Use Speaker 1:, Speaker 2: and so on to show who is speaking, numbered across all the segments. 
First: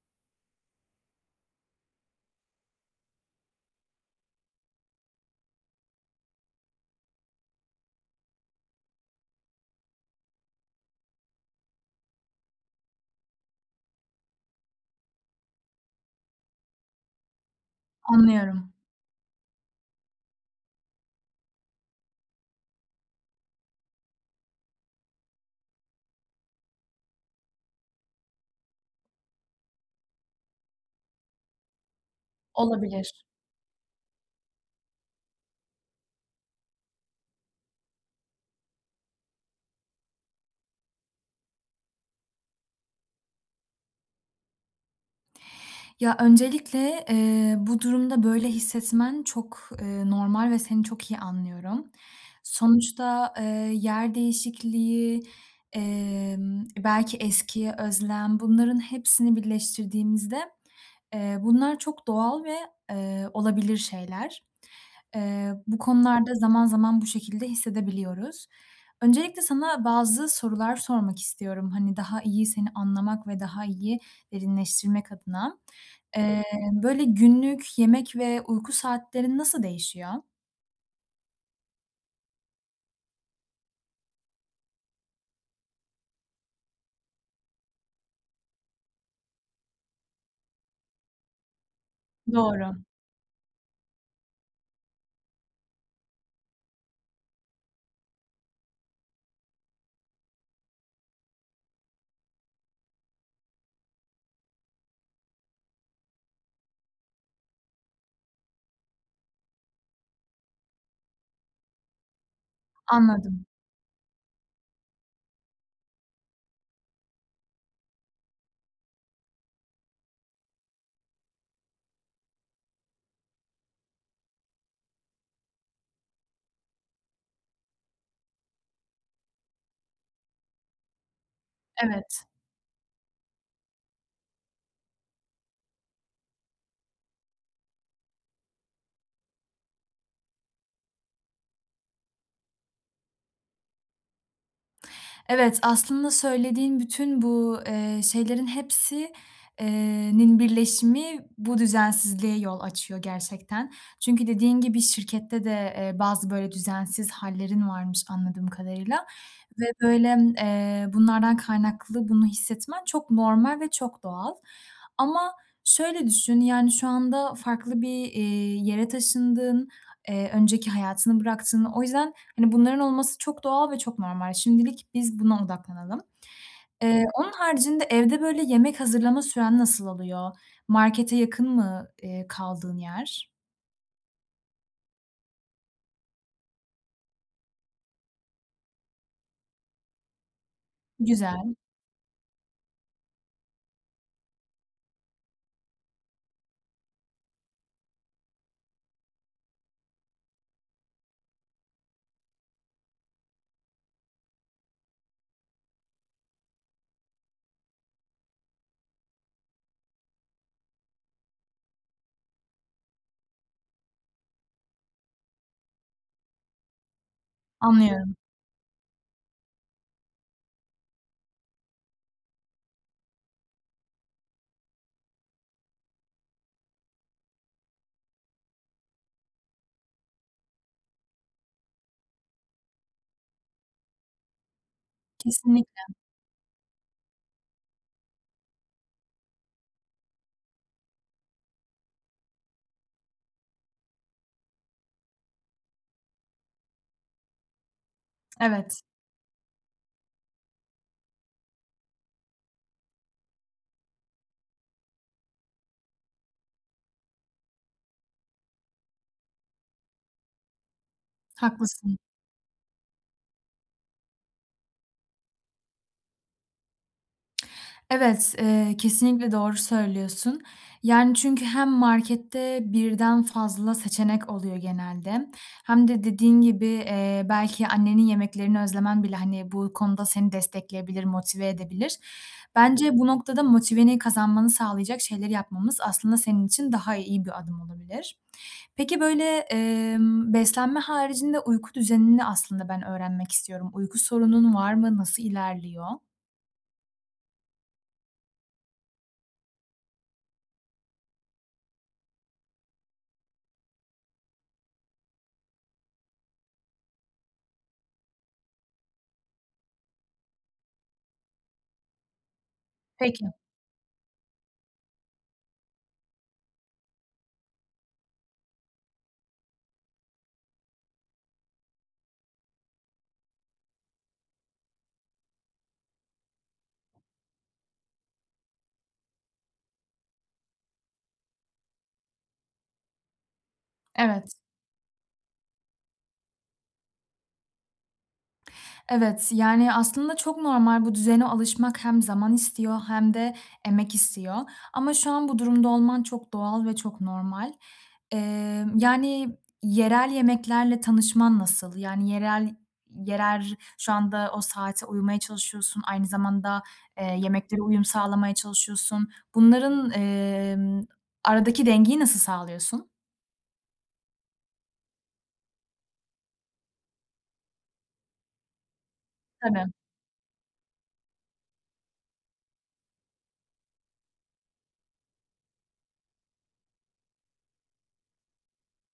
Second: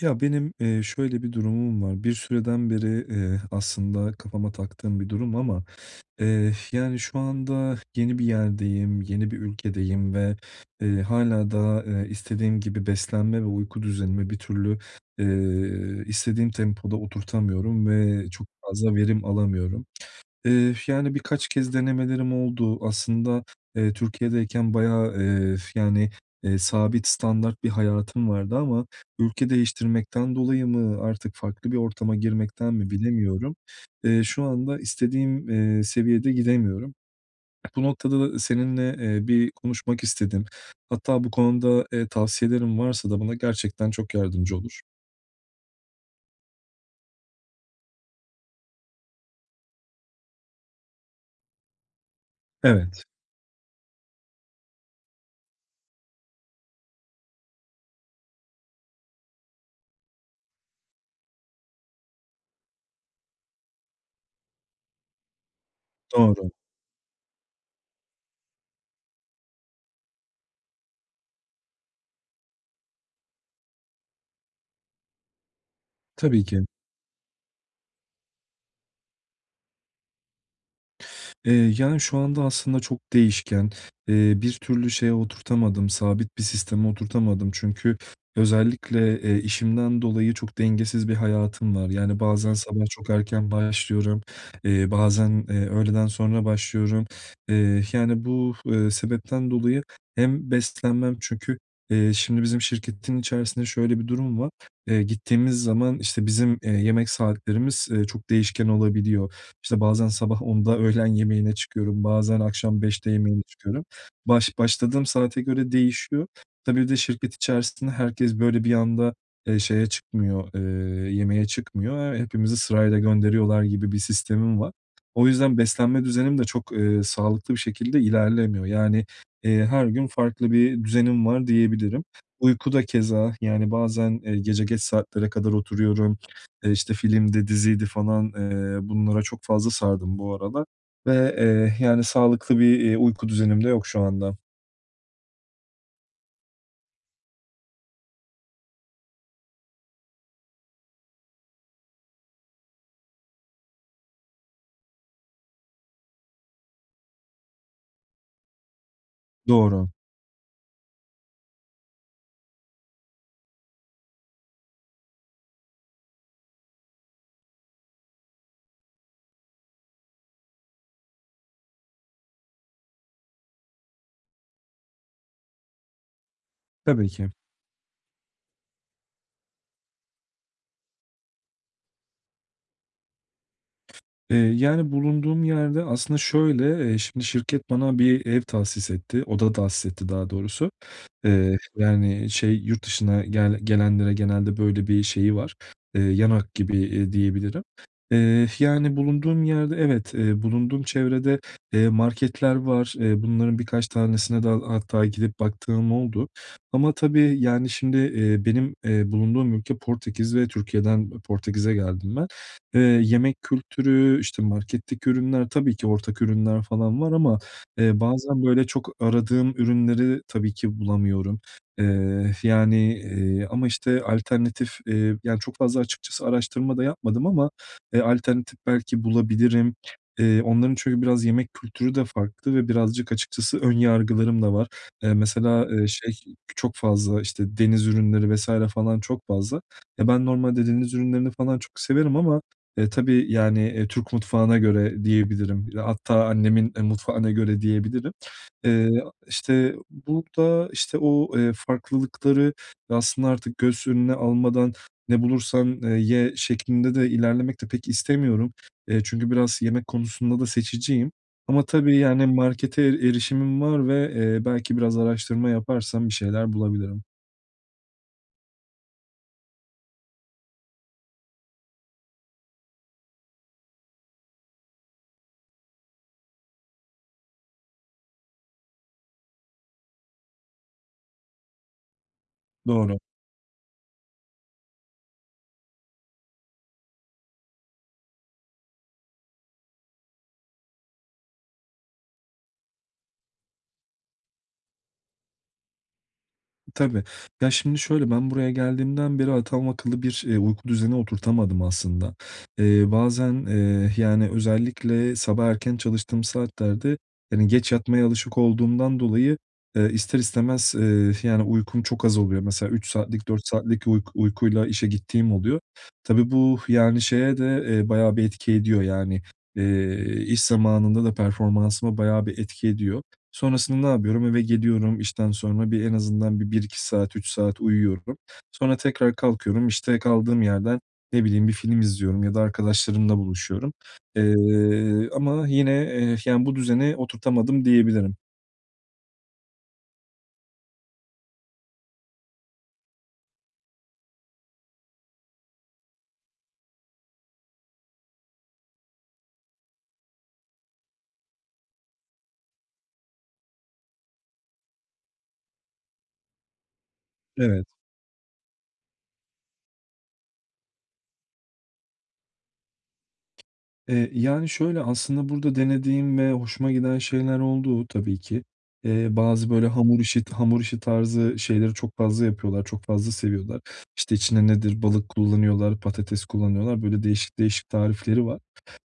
Speaker 1: Ya, benim, eee, şöyle bir durumum var. Bir süreden beri, eee, aslında kafama taktığım bir durum ama, eee, yani, şu anda yeni bir yerdeyim, yeni bir ülkedeyim ve, eee, hâlâ daha, eee, istediğim gibi beslenme ve uyku düzenimi bir türlü, eee, istediğim tempoda oturtamıyorum ve çok
Speaker 2: Anlıyorum.
Speaker 1: fazla verim alamıyorum. Eee, yani, birkaç kez denemelerim oldu. Aslında, eee, Türkiye’deyken bayağı, eee, yani, eee, sabit standart bir hayatım vardı ama ülke değiştirmekten dolayı mı artık farklı bir ortama girmekten mi
Speaker 2: Olabilir.
Speaker 1: bilemiyorum. Eee, şu anda istediğim, eee, seviyede gidemiyorum. Bu noktada da seninle, eee, bir konuşmak istedim. Hatta bu konuda, eee, tavsiyelerin varsa da bana gerçekten çok yardımcı olur.
Speaker 2: Ya, öncelikle, eee, bu durumda böyle hissetmen çok, eee, normal ve seni çok iyi anlıyorum.
Speaker 1: Evet.
Speaker 2: Sonuçta, eee, yer değişikliği, emm, belki eskiye özlem, bunların hepsini birleştirdiğimizde, eee, bunlar çok doğal ve, eee, olabilir şeyler. Eee, bu konularda
Speaker 1: Doğru.
Speaker 2: zaman zaman bu şekilde hissedebiliyoruz. Öncelikle sana bazı sorular sormak istiyorum, hani, daha iyi seni anlamak ve daha iyi derinleştirmek adına. Eee,
Speaker 1: Tabii ki.
Speaker 2: böyle günlük yemek ve uyku saatlerin nasıl değişiyor?
Speaker 1: Eee, yani, şu anda aslında çok değişken. Eee, bir türlü şeye oturtamadım, sabit bir sisteme oturtamadım çünkü özellikle, eee, işimden dolayı çok dengesiz bir hayatım var yani bazen
Speaker 2: Doğru.
Speaker 1: sabah çok erken başlıyorum, eee, bazen, eee, öğleden sonra başlıyorum. Eee, yani, bu, eee, sebepten dolayı hem beslenmem çünkü, eee, şimdi bizim şirketin içerisinde şöyle bir durum var. Eee, gittiğimiz zaman, işte, bizim, eee, yemek saatlerimiz, eee, çok değişken olabiliyor. İşte, bazen sabah 10'da öğlen yemeğine çıkıyorum, bazen akşam 5'te yemeğe
Speaker 2: Anladım.
Speaker 1: çıkıyorum. Baş başladığım saate göre değişiyor. Tabii, bir de şirket içerisinde herkes böyle bir anda, eee, şeye çıkmıyor, eee, yemeğe çıkmıyor, eee, hepimizi sırayla gönderiyorlar gibi bir sistemi var. O yüzden beslenme düzenim de çok, eee, sağlıklı bir şekilde ilerlemiyor. Yani, eee, her gün farklı bir düzenim var diyebilirim.
Speaker 2: Evet.
Speaker 1: Uyku da keza, yani, bazen, eee, gece geç saatlere kadar oturuyorum. E, işte, filmdi, diziydi falan, eee, bunlara çok fazla sardım bu aralar ve, eee, yani sağlıklı bir, eee, uyku düzenim de yok şu anda.
Speaker 2: Evet, aslında söylediğin bütün bu, eee, şeylerin hepsi eee, nin birleşimi bu düzensizliğe yol açıyor gerçekten. Çünkü dediğin gibi şirkette de, eee, bazı böyle düzensiz hâllerin varmış, anladığım kadarıyla ve,
Speaker 1: Doğru.
Speaker 2: böyle, eee, bunlardan kaynaklı bunu hissetmen çok normal ve çok doğal ama şöyle düşün, yani, şu anda farklı bir, eee, yere taşındın, eee, önceki hayatını bıraktın. O yüzden, hani, bunların olması çok doğal ve çok normal. Şimdilik biz buna odaklanalım. Eee,
Speaker 1: Tabii ki.
Speaker 2: onun haricinde, evde, böyle, yemek hazırlama süren nasıl oluyor? Markete yakın mı, eee, kaldığın yer?
Speaker 1: Eee, yani, bulunduğum yerde aslında şöyle, eee, şimdi şirket bana bir ev tahsis etti, oda tahsis etti, daha doğrusu.
Speaker 2: Güzel.
Speaker 1: Eee, yani, şey yurt dışına gel gelenlere genelde böyle bir şeyi var. Eee, yan hak gibi, eee, diyebilirim, eee, yani, bulunduğum yerde evet, eee, bulunduğum çevrede, eee, marketler var. Eee, bunların birkaç tanesine de hatta gidip baktığım oldu ama tabii, yani, şimdi, eee, benim, eee, bulunduğum ülke Portekiz ve Türkiye'den Portekiz'e geldim ben. Eee, yemek kültürü, işte, marketteki ürünler, tabii ki ortak ürünler falan var ama, eee,
Speaker 2: Anlıyorum.
Speaker 1: bazen, böyle, çok aradığım ürünleri tabii ki bulamıyorum. Eee, yani, eee, ama, işte, alternatif, eee, yani, çok fazla açıkçası araştırma da yapmadım ama, alternatif belki bulabilirim. Eee, onların çünkü biraz yemek kültürü de farklı ve birazcık açıkçası ön yargılarım da var. E, mesela,
Speaker 2: Kesinlikle.
Speaker 1: eee, şey çok fazla işte deniz ürünleri vs. falan çok fazla. Ya, ben normalde deniz ürünlerini falan çok severim ama, e, tabii, yani, eee, Türk mutfağına göre diyebilirim. Hatta annemin, eee, mutfağına göre diyebilirim.
Speaker 2: Evet.
Speaker 1: Eee, işte, bu da, işte, o, eee, farklılıkları ve aslında artık göz önüne almadan ne bulursam, eee, ye şeklinde de ilerlemek de pek istemiyorum. Eee, çünkü biraz yemek konusunda da seçiciyim. Ama tabii,
Speaker 2: Haklısın.
Speaker 1: yani, markete erişimim var ve, eee, belki biraz araştırma yaparsam bir şeyler bulabilirim.
Speaker 2: Evet, eee, kesinlikle doğru söylüyorsun yani çünkü hem markette birden fazla seçenek oluyor genelde hem de dediğin gibi, eee, belki annenin yemeklerini özlemen bile, hani, bu konuda seni destekleyebilir, motive edebilir.
Speaker 1: Doğru.
Speaker 2: Bence bu noktada motiveni kazanmanı sağlayacak şeyleri yapmamız aslında senin için daha iyi bir adım olabilir. Peki, böyle, emm, beslenme haricinde uyku düzenini aslında ben öğrenmek istiyorum. Uyku sorunun var mı? Nasıl ilerliyor?
Speaker 1: Tabii. Ya, şimdi şöyle, ben buraya geldiğimden beri adam akıllı bir, eee, uyku düzeni oturtamadım aslında. Eee, bazen, eee, yani, özellikle sabah erken çalıştığım saatlerde, hani, geç yatmaya alışık olduğumdan dolayı, eee, ister istemez, eee, yani, uykum çok az oluyor. Mesela 3
Speaker 2: Peki.
Speaker 1: saatlik, 4 saatlik uyk uykuyla işe gittiğim oluyor. Tabii bu, yani, şeye de, eee, bayağı bir etki ediyor. Yani, eee, iş zamanında da performansıma bayağı bir etki ediyor. Sonrasında ne yapıyorum? Eve geliyorum işten sonra bir, en azından bir 1-2 saat, 3 saat uyuyorum. Sonra tekrar kalkıyorum. İşte, kaldığım yerden, ne bileyim, bir film izliyorum ya da arkadaşlarımla buluşuyorum,
Speaker 2: Evet.
Speaker 1: eee, ama yine, eee, yani, bu düzeni oturtamadım diyebilirim.
Speaker 2: Evet, yani, aslında çok normal, bu düzene alışmak hem zaman istiyor hem de emek istiyor. Ama şu an bu durumda olman çok doğal ve çok normal. Eee, yani, yerel yemeklerle tanışman nasıl? Yani, yerel yerer şu anda o saate uyumaya çalışıyorsun, aynı zamanda, eee, yemeklere
Speaker 1: Evet.
Speaker 2: uyum sağlamaya çalışıyorsun. Bunların, emm, aradaki dengeyi nasıl sağlıyorsun?
Speaker 1: Eee, yani, şöyle, aslında burada denediğim ve hoşuma giden şeyler oldu, tabii ki. Eee, bazı böyle
Speaker 2: Tabii.
Speaker 1: hamur işi t hamur işi tarzı şeyleri çok fazla yapıyorlar, çok fazla seviyorlar. İşte, içine nedir, balık kullanıyorlar, patates kullanıyorlar. Böyle, değişik değişik tarifleri var.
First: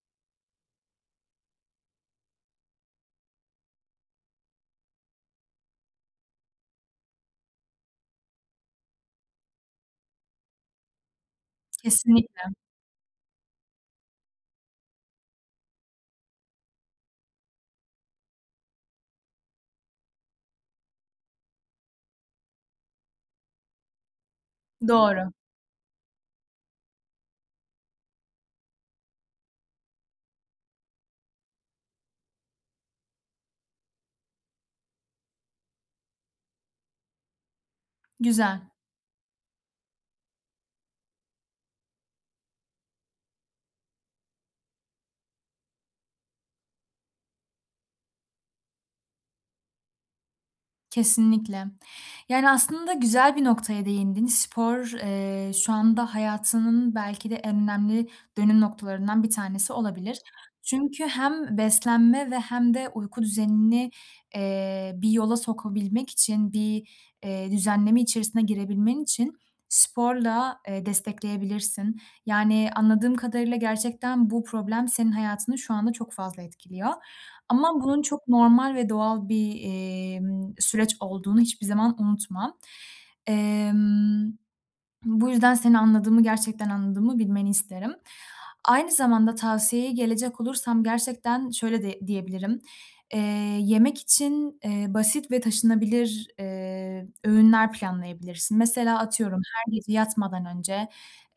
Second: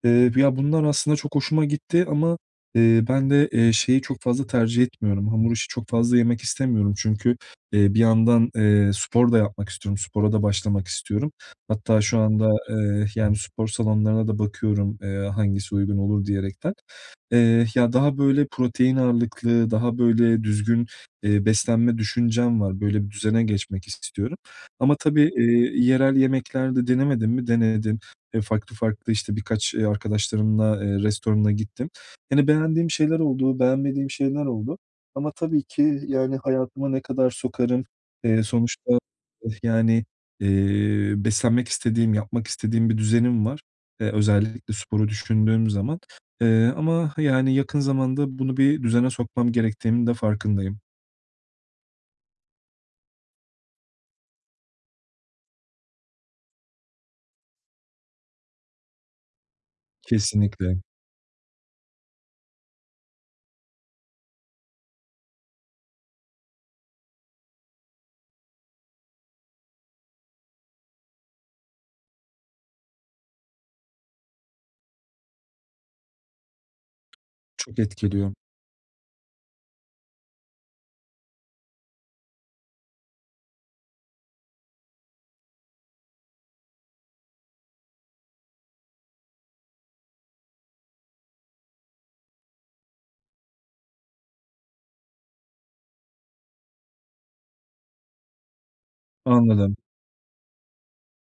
Speaker 1: Iıı, b ya, bunlar aslında çok hoşuma gitti ama, ııı, ben de, eee, şeyi çok fazla tercih etmiyorum. Hamur işi çok fazla yemek istemiyorum çünkü, eee, bir yandan, eee, spor da yapmak istiyorum. Spora da başlamak istiyorum. Hatta şu anda,
Speaker 2: Kesinlikle.
Speaker 1: eee, yani, spor salonlarına da bakıyorum, eee, hangisi uygun olur diyerekten. Eee, ya, daha böyle protein ağırlıklı, daha böyle düzgün, eee, beslenme düşüncem var. Böyle bir düzene geçmek istiyorum ama tabii,
Speaker 2: Doğru.
Speaker 1: eee, yerel yemekler de denemedim mi, denedim. Eee, farklı farklı işte birkaç, eee, arkadaşlarımla, eee, restorana gittim. Hani, beğendiğim şeyler oldu, beğenmediğim şeyler oldu ama tabii ki, yani, hayatıma ne kadar sokarım? Eee,
Speaker 2: Güzel.
Speaker 1: sonuçta, yani, eee, beslenmek istediğim, yapmak istediğim bir düzenim var. Eee, özellikle sporu düşündüğüm zaman, eee, ama, hı, yani, yakın zamanda bunu bir düzene sokmam gerektiğimin de farkındayım.
Speaker 2: Kesinlikle. Yani, aslında güzel bir noktaya değindin. Spor, eee, şu anda hayatının belki de en önemli dönüm noktalarından bir tanesi olabilir.
Speaker 1: Kesinlikle.
Speaker 2: Çünkü hem beslenme ve hem de uyku düzenini, eee, bir yola sokabilmek için, bir, eee, düzenleme içerisine girebilmen için sporla, eee, destekleyebilirsin. Yani, anladığım kadarıyla, gerçekten bu problem senin hayatını şu anda çok fazla etkiliyor ama
Speaker 1: Çok
Speaker 2: bunun çok
Speaker 1: etkiliyor.
Speaker 2: normal ve doğal bir, eee, ımm, süreç olduğunu hiçbir zaman unutma. Emm, bu yüzden seni anladığımı, gerçekten anladığımı bilmeni isterim. Aynı zamanda tavsiyeye gelecek olursam, gerçekten şöyle di diyebilirim: Eee, yemek için, eee, basit ve taşınabilir, eee, öğünler planlayabilirsin. Mesela, atıyorum, her
Speaker 1: Anladım.
Speaker 2: gece yatmadan önce,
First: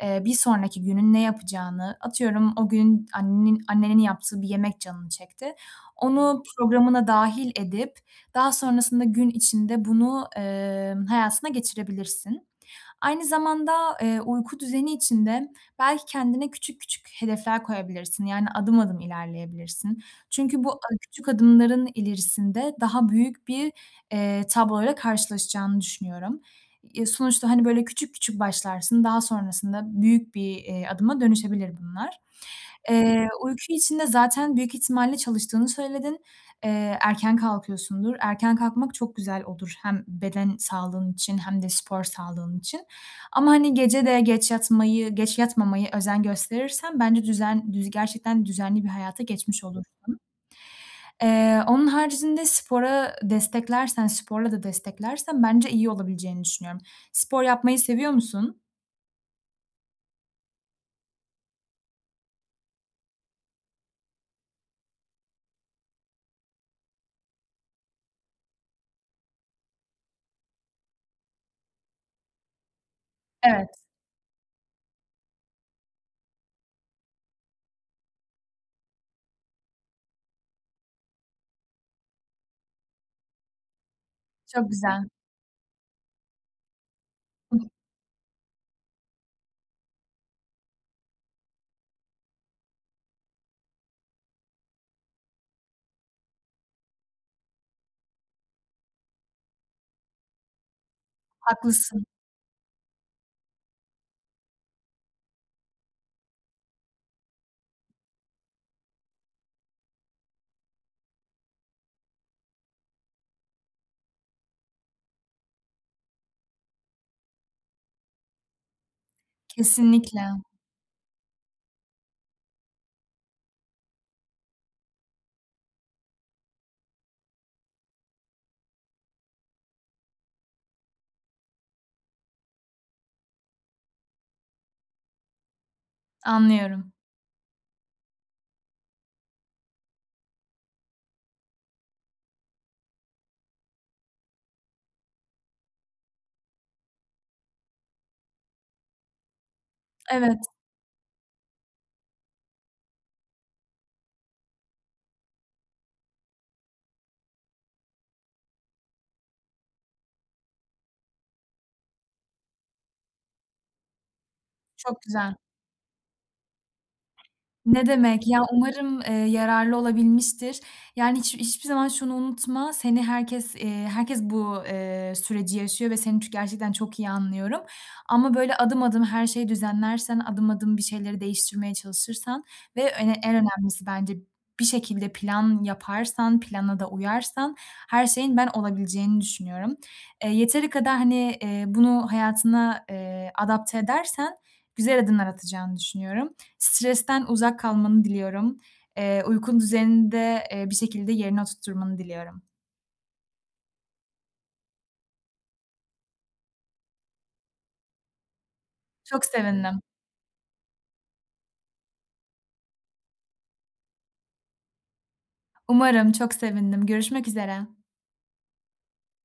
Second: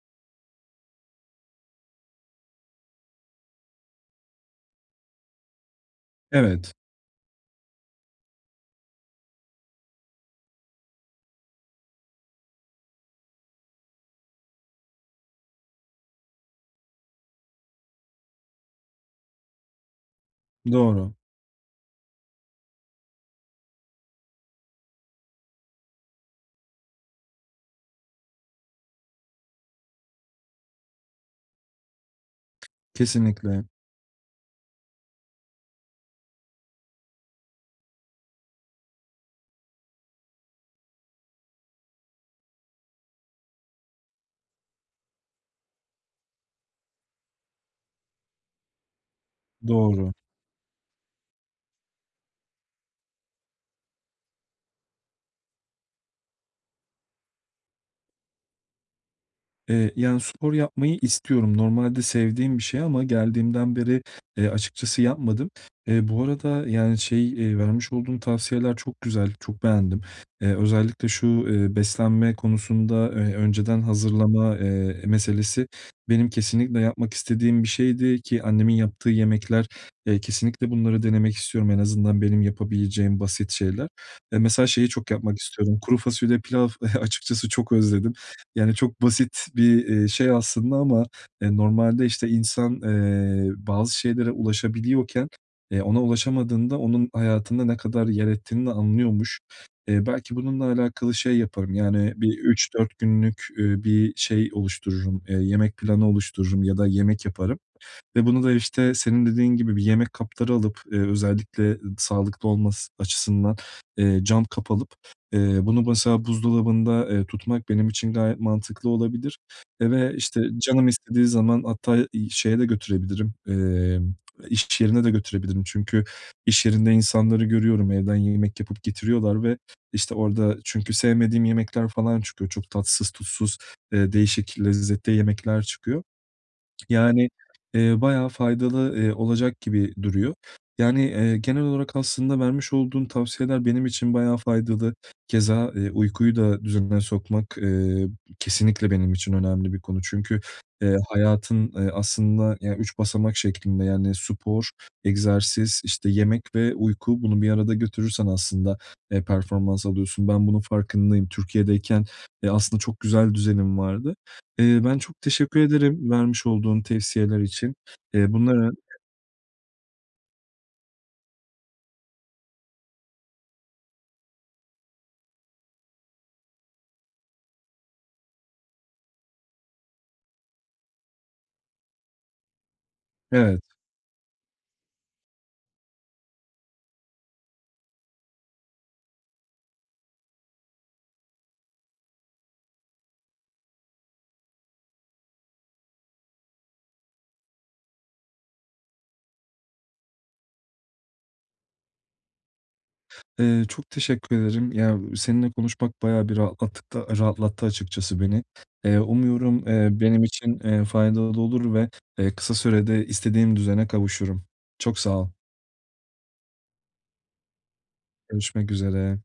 Speaker 2: eee, bir sonraki günün ne yapacağını, atıyorum, o gün annenin annenin yaptığı bir yemek canın çekti. Onu
Speaker 1: Evet.
Speaker 2: programına dâhil edip daha sonrasında gün içinde bunu, eee, hayatına geçirebilirsin. Aynı zamanda, eee, uyku düzeni için de belki kendine küçük küçük hedefler koyabilirsin, yani, adım adım ilerleyebilirsin. Çünkü bu a
Speaker 1: Doğru.
Speaker 2: küçük adımların ilerisinde daha büyük bir, eee, tabloyla karşılaşacağını düşünüyorum. E, sonuçta, hani, böyle, küçük küçük başlarsın, daha sonrasında büyük bir, eee, adıma dönüşebilir bunlar. Eee, uyku
Speaker 1: Kesinlikle.
Speaker 2: için de zaten büyük ihtimalle çalıştığını söyledin. Eee, erken kalkıyorsundur. Erken kalkmak çok güzel olur, hem beden sağlığın için hem de spor sağlığın için ama, hani, gece de geç yatmayı, geç yatmamaya özen gösterirsen bence düzen düz gerçekten düzenli bir hayata geçmiş
Speaker 1: Doğru.
Speaker 2: olursun. Eee, onun haricinde spora, aaa, desteklersen, sporla da desteklersen bence iyi olabileceğini düşünüyorum. Spor yapmayı seviyor musun?
Speaker 1: Eee, yani, spor yapmayı istiyorum. Normalde sevdiğim bir şey ama geldiğimden beri, eee, açıkçası yapmadım. E, bu arada, yani, şey, eee, vermiş olduğun tavsiyeler çok güzel, çok beğendim. Eee, özellikle şu, eee, beslenme konusunda, eee,
Speaker 2: Evet.
Speaker 1: önceden hazırlama, eee, meselesi benim kesinlikle yapmak istediğim bir şeydi ki annemin yaptığı yemekler, eee, kesinlikle bunları denemek istiyorum. En azından benim yapabileceğim basit şeyler ve mesela
Speaker 2: Çok
Speaker 1: şeyi
Speaker 2: güzel.
Speaker 1: çok yapmak istiyorum: Kuru fasulye pilav açıkçası çok
Speaker 2: [unintelligible]
Speaker 1: özledim. Yani, çok basit bir, iii, şey aslında ama, eee, normalde, işte, insan, eee, bazı şeylere ulaşabiliyorken, eee, ona ulaşamadığında onun hayatında ne kadar yer ettiğini de anlıyormuş. Eee, belki bununla alakalı şey yaparım
Speaker 2: Haklısın.
Speaker 1: yani bir 3-4 günlük, üüü, bir şey oluştururum, eee, yemek planı oluştururum ya da yemek yaparım ve bunu da, işte, senin dediğin gibi bir yemek kapları alıp, eee, özellikle sağlıklı olması açısından, eee, cam kap alıp, eee, bunu mesela buzdolabında, eee, tutmak benim için gayet mantıklı olabilir, eee, ve,
Speaker 2: Kesinlikle.
Speaker 1: işte, canım istediği zaman hatta, iii, şeye de götürebilirim, emm, iş yerine de götürebilirim. Çünkü iş yerinde insanları görüyorum, evden yemek yapıp getiriyorlar ve, işte, orada çünkü sevmediğim yemekler falan çıkıyor. Çok tatsız tuzsuz, eee, değişik lezzette yemekler çıkıyor.
Speaker 2: Anlıyorum.
Speaker 1: Yani, eee, bayağı faydalı, iii, olacak gibi duruyor. Yani, eee, genel olarak aslında vermiş olduğun tavsiyeler benim için bayağı faydalı. Keza, eee, uykuyu da düzenine sokmak, eee, kesinlikle benim için önemli bir konu
Speaker 2: Evet.
Speaker 1: çünkü, eee, hayatın, eee, aslında ya 3 basamak şeklinde yani spor, egzersiz, işte, yemek ve uyku bunu bir arada götürürsen aslında, eee, performans alıyorsun. Ben bunun farkındayım. Türkiye’deyken, eee, aslında çok güzel düzenim vardı. Eee, ben
Speaker 2: Çok
Speaker 1: çok
Speaker 2: güzel.
Speaker 1: teşekkür ederim vermiş olduğun tavsiyeler için.
Speaker 2: Ne demek
Speaker 1: Eee,
Speaker 2: ya,
Speaker 1: bunları
Speaker 2: umarım, eee, yararlı olabilmiştir. Yani, hiç hiçbir zaman şunu unutma, seni herkes eee, herkes bu, eee, süreci yaşıyor ve seni çü gerçekten çok iyi anlıyorum ama böyle adım adım her şeyi düzenlersen, adım adım bir şeyleri değiştirmeye çalışırsan ve ö en
Speaker 1: Evet.
Speaker 2: önemlisi bence bir şekilde plan yaparsan, plana da uyarsan her şeyin ben olabileceğini düşünüyorum. E, yeteri kadar, hani, eee, bunu hayatına, eee, adapte edersen güzel adımlar atacağını düşünüyorum. Stresten uzak kalmanı diliyorum. Eee, uyku düzenini de, eee, bir şekilde yerine oturtturmanı diliyorum.
Speaker 1: Eee, çok teşekkür ederim. Ya seninle konuşmak bayağı bir rahatlattık da rahatlattı açıkçası beni. Eee,
Speaker 2: Çok
Speaker 1: umuyorum,
Speaker 2: sevindim.
Speaker 1: eee, benim için, eee, faydalı olur ve, eee, kısa sürede istediğim düzene kavuşurum. Çok sağ ol.
Speaker 2: Umarım. Çok sevindim. Görüşmek üzere.
Speaker 1: Görüşmek üzere.